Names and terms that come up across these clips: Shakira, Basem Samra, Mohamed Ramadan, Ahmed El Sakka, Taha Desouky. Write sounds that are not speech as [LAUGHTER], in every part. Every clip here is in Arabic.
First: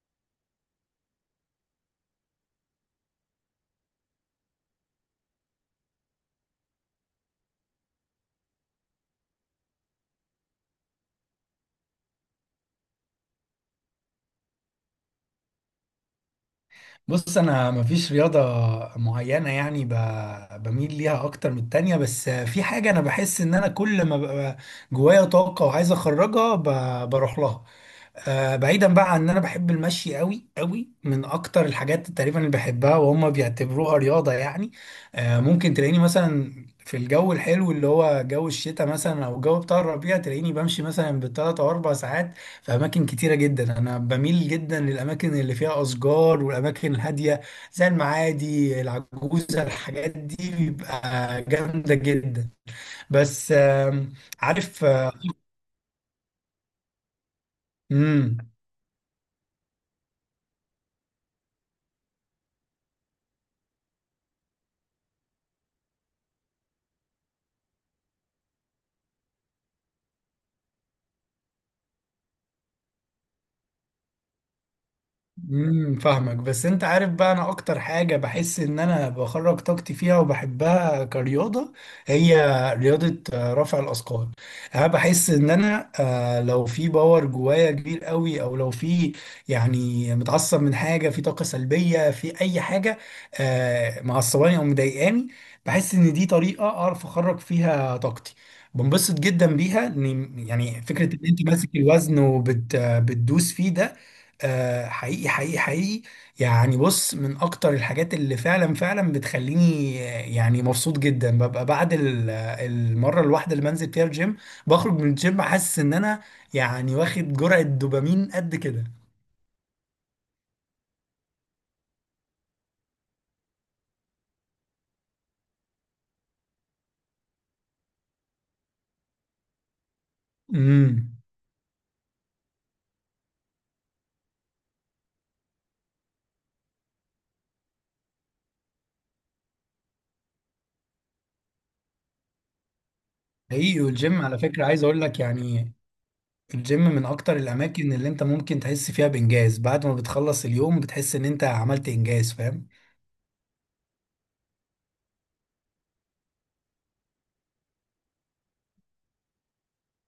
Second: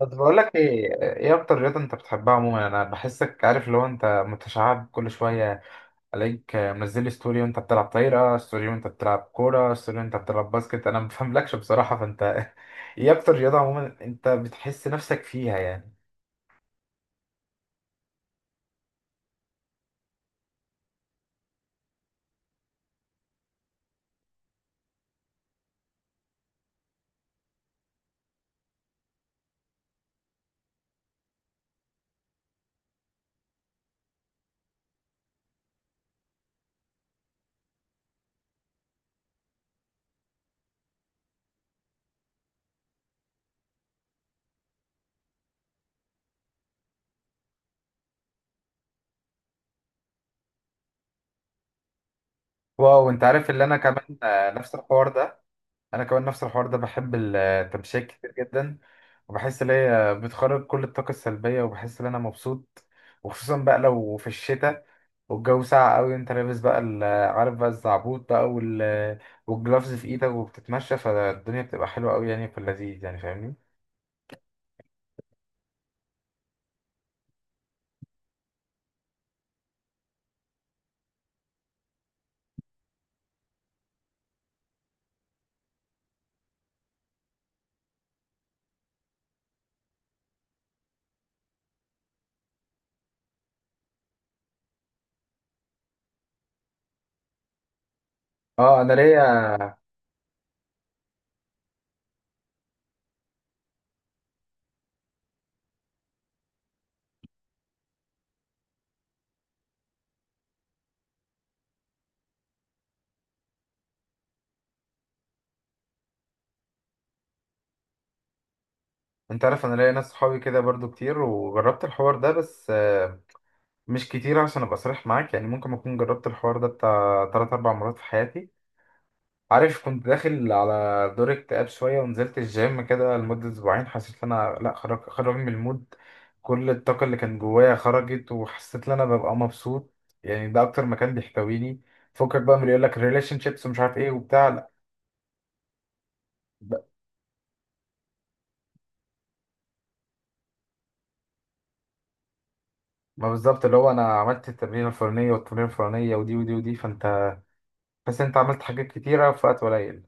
بس بقول لك ايه اكتر رياضه انت بتحبها عموما؟ انا بحسك عارف، لو انت متشعب كل شويه عليك منزل لي ستوري وانت بتلعب طايره، ستوري وانت بتلعب كوره، ستوري وانت بتلعب باسكت، انا ما بفهملكش بصراحه. فانت [LAUGHS] ايه اكتر رياضه عموما انت بتحس نفسك فيها يعني؟ بص، انا مفيش رياضه معينه يعني بميل ليها اكتر من التانية، بس في حاجه انا بحس ان انا كل ما ببقى جوايا طاقه وعايز اخرجها بروح لها. بعيدا بقى عن ان انا بحب المشي قوي قوي، من اكتر الحاجات تقريبا اللي بحبها وهم بيعتبروها رياضه يعني. ممكن تلاقيني مثلا في الجو الحلو اللي هو جو الشتاء مثلا او الجو بتاع الربيع، تلاقيني بمشي مثلا بالثلاث او اربع ساعات في أماكن كتيرة جدا. أنا بميل جدا للأماكن اللي فيها أشجار والأماكن الهادية، زي المعادي العجوزة، الحاجات دي بيبقى جامدة جدا. واو، انت عارف بس اللي انا كمان نفس عارف الحوار ده. انا كمان نفس الحوار ده، بحب التمشية كتير مم. جدا، وبحس ان هي بتخرج كل الطاقه السلبيه وبحس ان انا مبسوط. وخصوصا بقى لو في الشتاء والجو ساقع قوي، انت لابس بقى عارف بقى الزعبوط بقى والجلافز في ايدك وبتتمشى، فالدنيا بتبقى حلوة قوي يعني، في اللذيذ يعني، فاهمني. امم، فاهمك، بس انت عارف بقى انا اكتر حاجة بحس ان انا بخرج طاقتي فيها وبحبها كرياضة، هي رياضة رفع الاثقال. انا بحس ان انا، لو في باور جوايا كبير قوي، او لو في يعني متعصب من حاجة، في طاقة سلبية في اي حاجة، معصباني او مضايقاني، بحس ان دي طريقة اعرف اخرج فيها طاقتي. اه انا بنبسط جدا ليا. بيها، يعني فكرة ان انت ماسك الوزن وبتدوس فيه ده، آه، حقيقي حقيقي حقيقي. يعني بص، من اكتر الحاجات اللي فعلا فعلا بتخليني يعني مبسوط جدا ببقى بعد المره الواحده اللي بنزل فيها الجيم، بخرج من الجيم حاسس ان انا يعني واخد جرعه دوبامين قد كده. انت عارف، انا ليا ناس صحابي كده برضو كتير وجربت الحوار ده، بس مش كتير عشان ابقى صريح معاك. يعني ممكن اكون جربت الحوار ده بتاع 3 4 مرات في حياتي. عارف، كنت داخل على امم. دور اكتئاب شوية ونزلت الجيم كده لمدة أسبوعين، حسيت إن أنا لأ، خرج من المود. كل الطاقة اللي كانت جوايا خرجت، وحسيت إن أنا ببقى مبسوط، يعني ده أكتر مكان بيحتويني. فكك بقى من اللي يقولك ريليشن شيبس ومش حقيقي، عارف إيه والجيم على وبتاع، فكره، لأ. عايز اقول لك يعني ب- الجيم من اكتر الاماكن اللي انت ممكن تحس فيها بانجاز. بعد ما بتخلص اليوم بتحس ان انت عملت انجاز، فاهم؟ ما بالظبط، اللي هو أنا عملت التمرين الفلانية والتمرين الفلانية ودي ودي، فأنت بس أنت عملت حاجات كتيرة في وقت قليل.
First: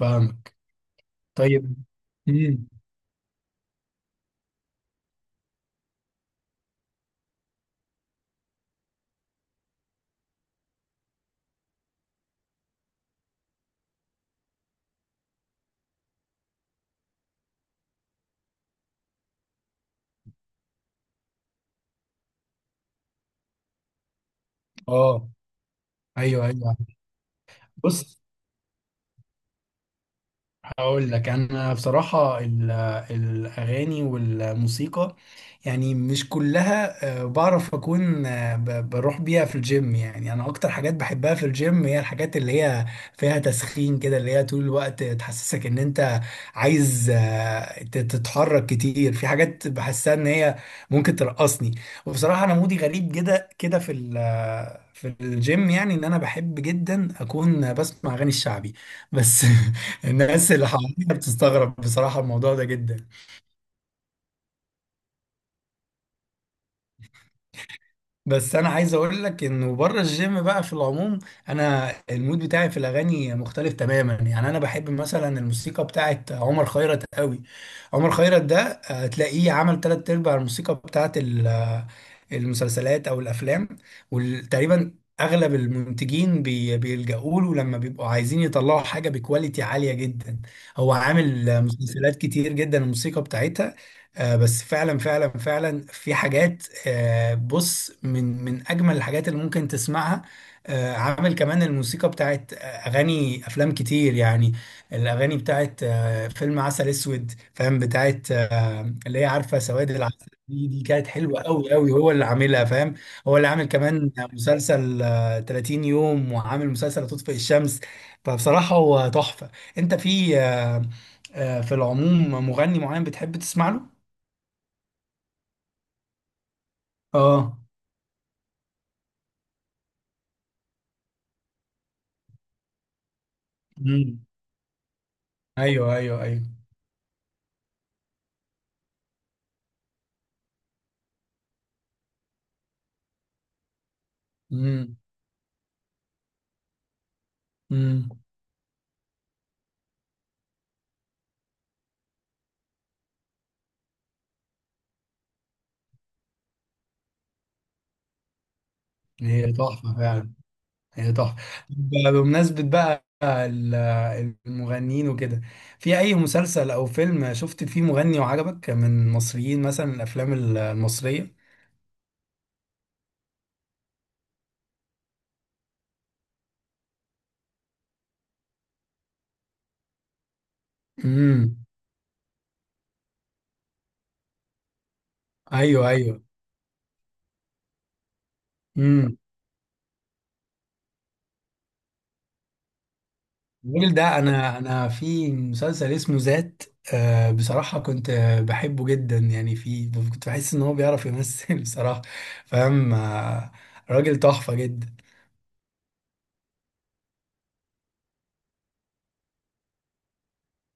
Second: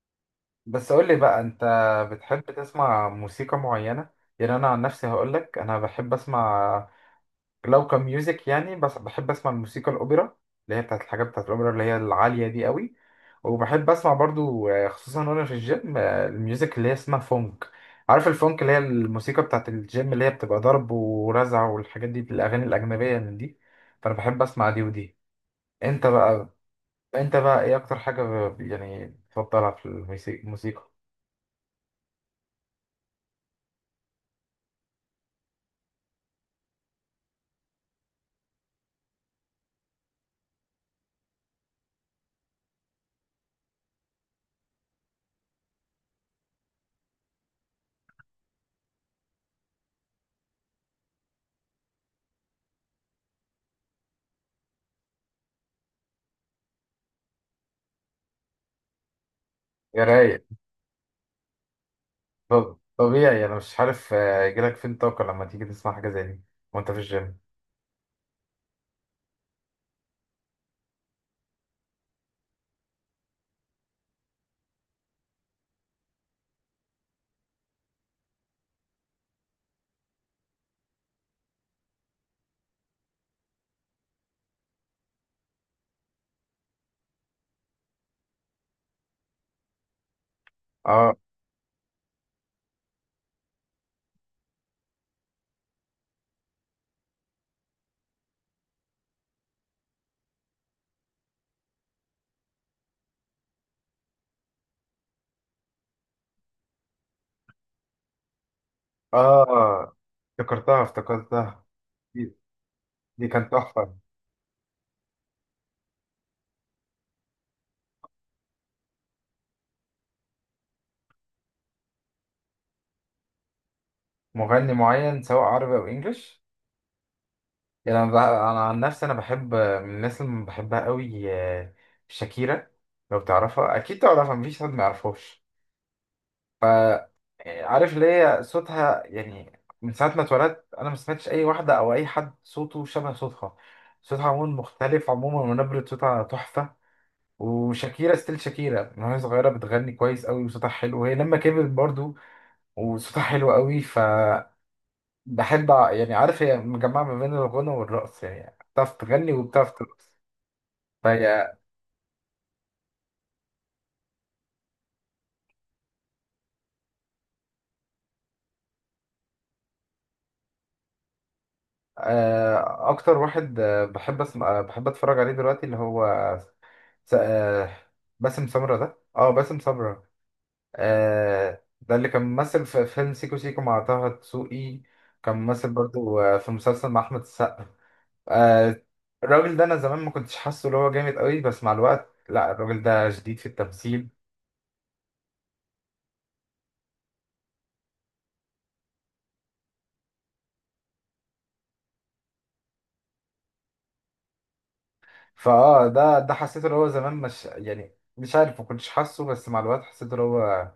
فاهمك. بس قولي بقى، أنت طيب. بتحب امم. تسمع موسيقى معينة؟ يعني أنا عن نفسي هقولك، أنا بحب أسمع، لو كميوزك يعني، بس بحب اسمع الموسيقى الاوبرا، اللي هي بتاعت الحاجات بتاعت الاوبرا اللي هي العاليه دي قوي. وبحب اسمع برضو خصوصا وانا في الجيم، الميوزك اللي هي اسمها فونك، عارف الفونك، اللي هي الموسيقى بتاعت الجيم، اللي هي بتبقى ضرب ورزع والحاجات دي، الاغاني الاجنبيه من دي. فانا بحب اسمع دي ودي. اه. انت ايوه بقى، ايوه. انت بقى ايه اكتر بص، حاجه يعني بتفضلها في الموسيقى الموسيقى؟ هقول لك انا بصراحه، الاغاني والموسيقى يعني مش كلها بعرف اكون بروح بيها في الجيم. يعني انا اكتر حاجات بحبها في الجيم هي الحاجات اللي هي فيها تسخين كده، اللي هي طول الوقت تحسسك ان انت عايز تتحرك كتير، في حاجات بحسها ان هي ممكن ترقصني. وبصراحه انا مودي غريب كده كده في في الجيم، يعني ان انا بحب جدا اكون بسمع اغاني الشعبي بس. [LAUGHS] يا رايق. الناس اللي حواليا بتستغرب بصراحة الموضوع ده جدا. طبيعي، انا مش عارف يجيلك فين طاقه لما تيجي تسمع حاجه زي دي وانت في الجيم. بس أنا عايز أقول لك إنه بره الجيم بقى في العموم، أنا المود بتاعي في الأغاني مختلف تماما. يعني أنا بحب مثلا الموسيقى بتاعت عمر خيرت قوي. عمر خيرت ده تلاقيه عمل تلات أرباع الموسيقى بتاعت المسلسلات أو الأفلام. وتقريبا أغلب المنتجين بيلجأوا له لما بيبقوا عايزين يطلعوا حاجة بكواليتي عالية جدا. هو اه عامل مسلسلات كتير جدا الموسيقى بتاعتها. بس فعلا فعلا فعلا في حاجات، بص، من من اجمل الحاجات اللي ممكن تسمعها. عامل كمان الموسيقى بتاعت اغاني افلام كتير يعني. الاغاني بتاعت فيلم عسل اسود، فاهم، بتاعت اللي هي عارفه سواد آه، العسل دي، افتكرتها دي كانت حلوه افتكرتها قوي قوي، هو اللي دي، عاملها، فاهم. دي هو اللي كانت عامل تحفة. كمان مسلسل 30 يوم، وعامل مسلسل تطفئ الشمس. فبصراحه هو تحفه. انت في في العموم مغني معين بتحب تسمع له؟ مغني معين سواء عربي أو إنجليش؟ اه. يعني أنا عن نفسي أنا بحب من الناس اللي بحبها قوي، شاكيرا. لو تعرفها، أكيد امم. تعرفها، مفيش حد ما يعرفهاش. ايوه ايوه ايوه. ف آه، عارف اللي هي صوتها، يعني من ساعة ما اتولدت أنا ما سمعتش أي واحدة أو أي حد صوته شبه صوتها. صوتها عموما امم. مختلف عموما، ونبرة صوتها تحفة. امم. وشاكيرا ستيل شاكيرا، من وهي صغيرة بتغني كويس قوي وصوتها حلو، وهي لما كبرت برضو وصوتها حلو قوي. فبحب يعني عارف، هي مجمعة ما بين الغنى والرقص، يعني بتعرف تغني هي وبتعرف تحفه ترقص، فعلا. هي تحفه. فهي. بمناسبه بقى المغنيين وكده، في اي مسلسل او فيلم شفت فيه مغني وعجبك من المصريين، مثلا الافلام المصريه؟ أكتر واحد بحب أسمع، بحب أتفرج عليه دلوقتي، اللي هو س- آه، باسم سمرة. ده اه باسم سمرة. امم. ده اللي كان ممثل في فيلم سيكو سيكو مع طه دسوقي. كان ممثل ايوه برضو ايوه. في مسلسل مع أحمد السقا. آه، امم. الراجل ده أنا زمان ما كنتش حاسه اللي هو جامد قوي، بس مع الوقت لا، الراجل ده جديد في الراجل التمثيل. ده انا، في مسلسل اسمه ذات، آه، بصراحه كنت بحبه جدا يعني، في كنت بحس ان هو بيعرف يمثل. [LAUGHS] بصراحه، فاهم، آه، راجل تحفه جدا. فاه ده حسيت ان هو زمان مش، يعني مش عارف، ما كنتش حاسه، بس مع الوقت حسيت ان هو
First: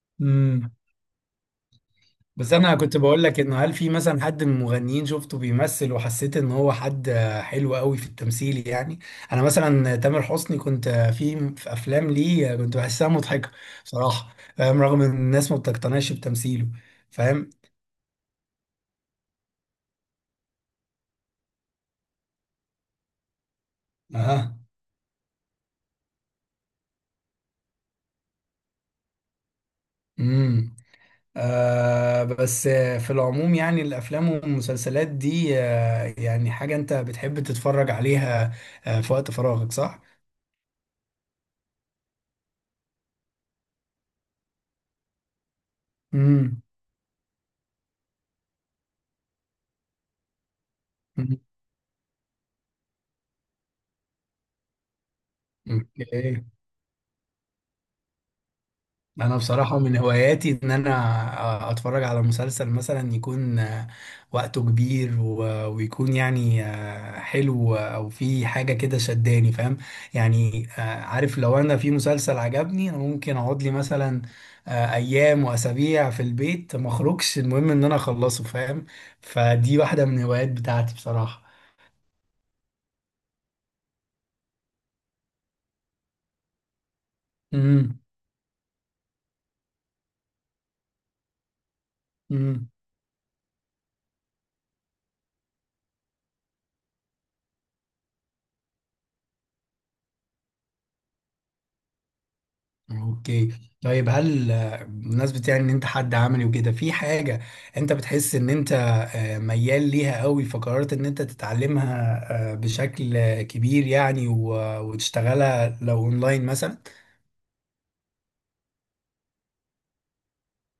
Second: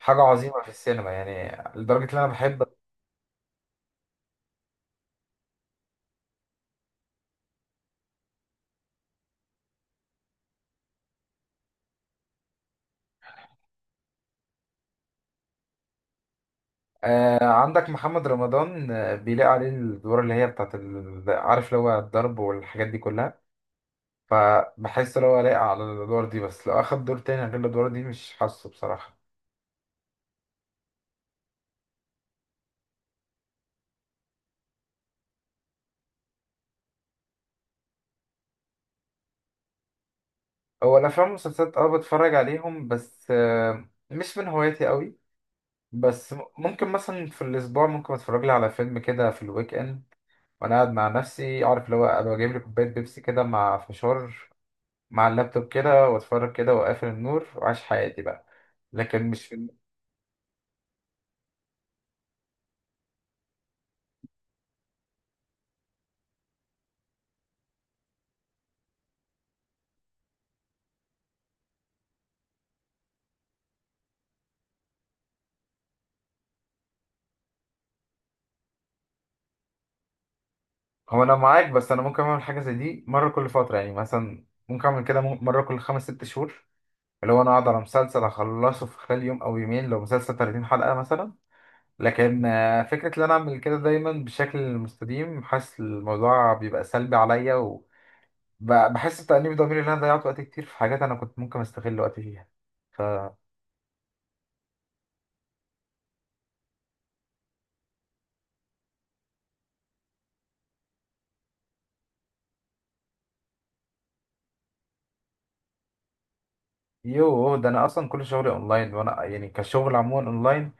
حاجه عظيمه في امم. السينما، يعني لدرجه ان انا بس بحب. انا كنت بقول لك انه، هل في مثلا حد من المغنيين شفته بيمثل وحسيت ان هو حد حلو قوي في التمثيل يعني؟ انا مثلا تامر حسني كنت في في افلام ليه كنت بحسها مضحكه بصراحه، فاهم، رغم ان الناس ما بتقتنعش بتمثيله. آه فاهم. عندك محمد رمضان، بيلاقي عليه الادوار اللي هي بتاعت عارف اللي هو الضرب والحاجات دي كلها. اه. فبحس ان هو لايق على الادوار دي، بس لو اخد دور تاني غير الادوار دي مش حاسه بصراحه. امم. آه. بس في العموم يعني الافلام والمسلسلات دي، آه، يعني حاجه انت بتحب تتفرج عليها في وقت فراغك، صح؟ هو الافلام والمسلسلات اه بتفرج عليهم، بس آه مش من هوايتي قوي. بس امم. ممكن مثلا في الاسبوع ممكن اتفرج لي على فيلم كده في الويك اند، وانا قاعد مع نفسي، عارف اللي هو ابقى جايب لي كوبايه بيبسي كده مع فشار مع اللابتوب كده، اوكي. واتفرج كده واقفل النور وعايش حياتي بقى. لكن انا مش في. بصراحة من هواياتي ان انا اتفرج على مسلسل مثلا يكون وقته كبير ويكون يعني حلو، او في حاجة كده شداني، فاهم. يعني عارف، لو انا في مسلسل عجبني، انا ممكن اقعد لي مثلا ايام واسابيع في البيت ما اخرجش، المهم ان انا اخلصه، فاهم. فدي واحدة من الهوايات بتاعتي هو انا بصراحة. معاك، بس انا ممكن اعمل حاجه زي دي مره كل فتره، يعني مثلا ممكن اعمل كده مره كل خمس ست شهور، اللي هو انا اقعد على امم. مسلسل اخلصه في خلال يوم او يومين لو مسلسل 30 حلقه مثلا. لكن امم. فكره ان انا اعمل كده دايما بشكل مستديم، حاسس الموضوع بيبقى سلبي عليا، وبحس بتأنيب ضميري ان انا ضيعت وقت كتير في حاجات انا كنت ممكن استغل وقتي فيها. اوكي. طيب، هل بمناسبة يعني ان انت حد عملي وكده، في حاجة انت بتحس ان انت ميال ليها قوي فقررت ان انت تتعلمها بشكل كبير يعني، وتشتغلها لو اونلاين مثلا؟ يوه، ده انا اصلا كل شغلي اونلاين، وانا يعني كشغل عموما اونلاين.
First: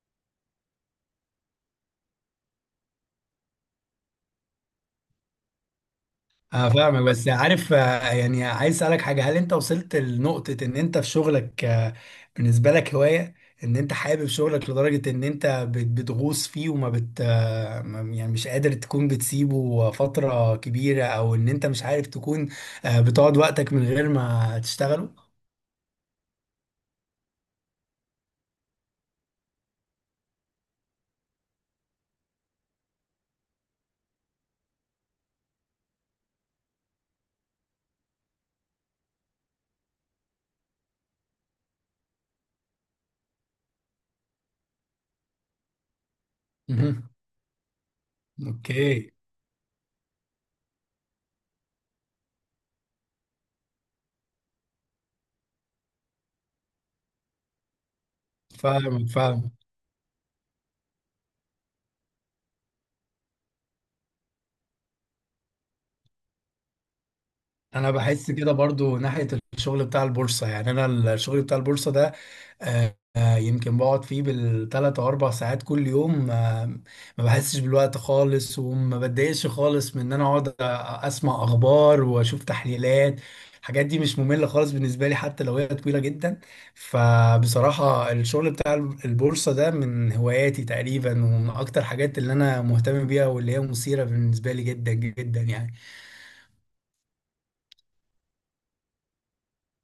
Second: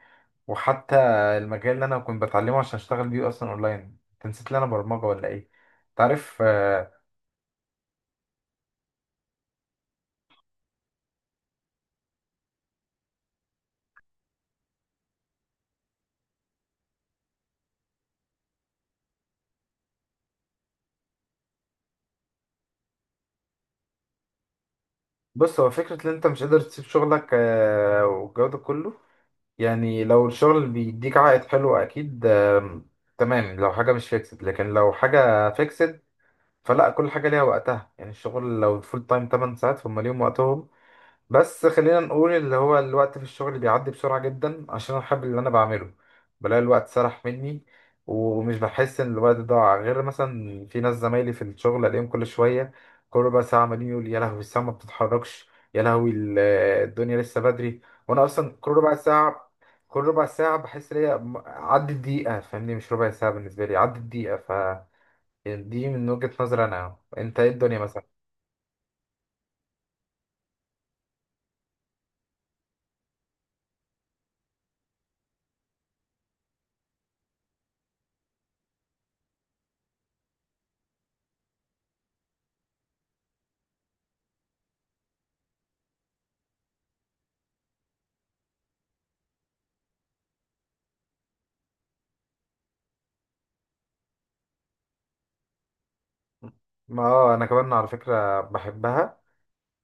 وحتى المجال اللي انا كنت بتعلمه عشان اشتغل بيه اصلا اونلاين، انت نسيت لي انا برمجه ولا ايه؟ تعرف اه، فاهمك، بس عارف يعني عايز اسالك حاجه، هل انت وصلت لنقطه ان انت في شغلك بالنسبه لك هوايه، ان انت حابب شغلك لدرجه ان انت بتغوص فيه، وما بت آه، ما- يعني مش قادر تكون بتسيبه فتره كبيره، او ان انت مش عارف تكون بتقعد وقتك من غير ما تشتغله؟ بص، هو فكره ان انت مش قادر تسيب شغلك والجو ده كله، يعني لو الشغل بيديك عائد حلو اكيد تمام، لو حاجه مش فيكسد، لكن لو حاجه فيكسد فلا، كل حاجه ليها وقتها. يعني الشغل لو فول تايم 8 ساعات فهم ليهم وقتهم. بس خلينا نقول، اللي هو الوقت في الشغل بيعدي بسرعة جدا عشان أنا بحب اللي أنا بعمله، بلاقي الوقت مهم. سرح مني، ومش بحس إن اوكي. الوقت ضاع. غير مثلا في ناس زمايلي في الشغل ألاقيهم كل شوية، كل ربع ساعة عمالين يقول: يا لهوي الساعة ما بتتحركش، يا لهوي الدنيا لسه بدري. وأنا أصلا كل ربع فاهمك ساعة، فاهمك. كل ربع ساعة بحس إن هي عدت دقيقة، فاهمني؟ مش ربع ساعة بالنسبة لي، عدت دقيقة. ف دي من وجهة نظري أنا، أنت إيه الدنيا انا مثلا؟ بحس كده برضو ناحية الشغل بتاع البورصة. يعني انا الشغل بتاع البورصة ده، يمكن بقعد فيه بالثلاث او اربع ساعات كل يوم، ما بحسش بالوقت خالص، وما بتضايقش خالص من ان انا اقعد اسمع اخبار واشوف تحليلات. الحاجات دي مش مملة خالص بالنسبة لي حتى لو هي طويلة جدا. فبصراحة الشغل بتاع البورصة ده من هواياتي تقريبا، ومن اكتر حاجات اللي انا مهتم بيها واللي هي مثيرة بالنسبة لي جدا جدا يعني. ما اه انا كمان على فكرة بحبها،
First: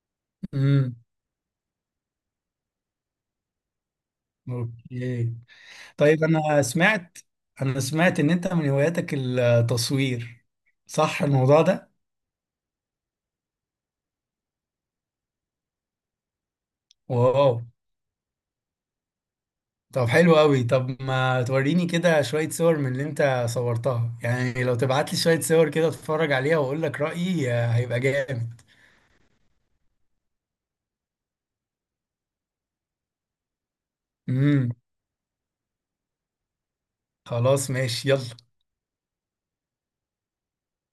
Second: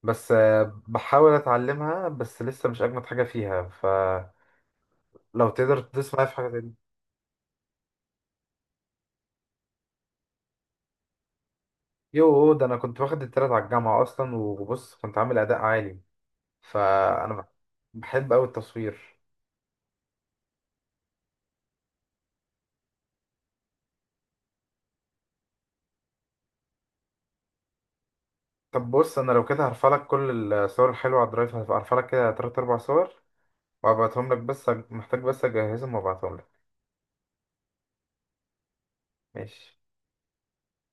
بس امم. بحاول اتعلمها بس لسه مش اجمد حاجه فيها، فلو اوكي. تقدر تدوس طيب معايا في حاجه انا تانية. سمعت، انا سمعت ان انت من هواياتك التصوير، صح الموضوع ده؟ يو، ده انا كنت واخد التلات على الجامعه اصلا، وبص كنت عامل اداء عالي. فانا بح- واو، بحب قوي التصوير. طب حلو قوي. طب ما توريني كده شوية صور من اللي انت صورتها، يعني لو تبعت لي شوية صور كده اتفرج عليها واقول لك رأيي، هيبقى جامد. طب بص، انا لو كده هرفع لك كل الصور الحلوه على الدرايف، هرفع لك كده تلات اربع صور وابعتهم لك، بس امم. محتاج بس اجهزهم وابعتهم لك. خلاص، ماشي، يلا. ماشي.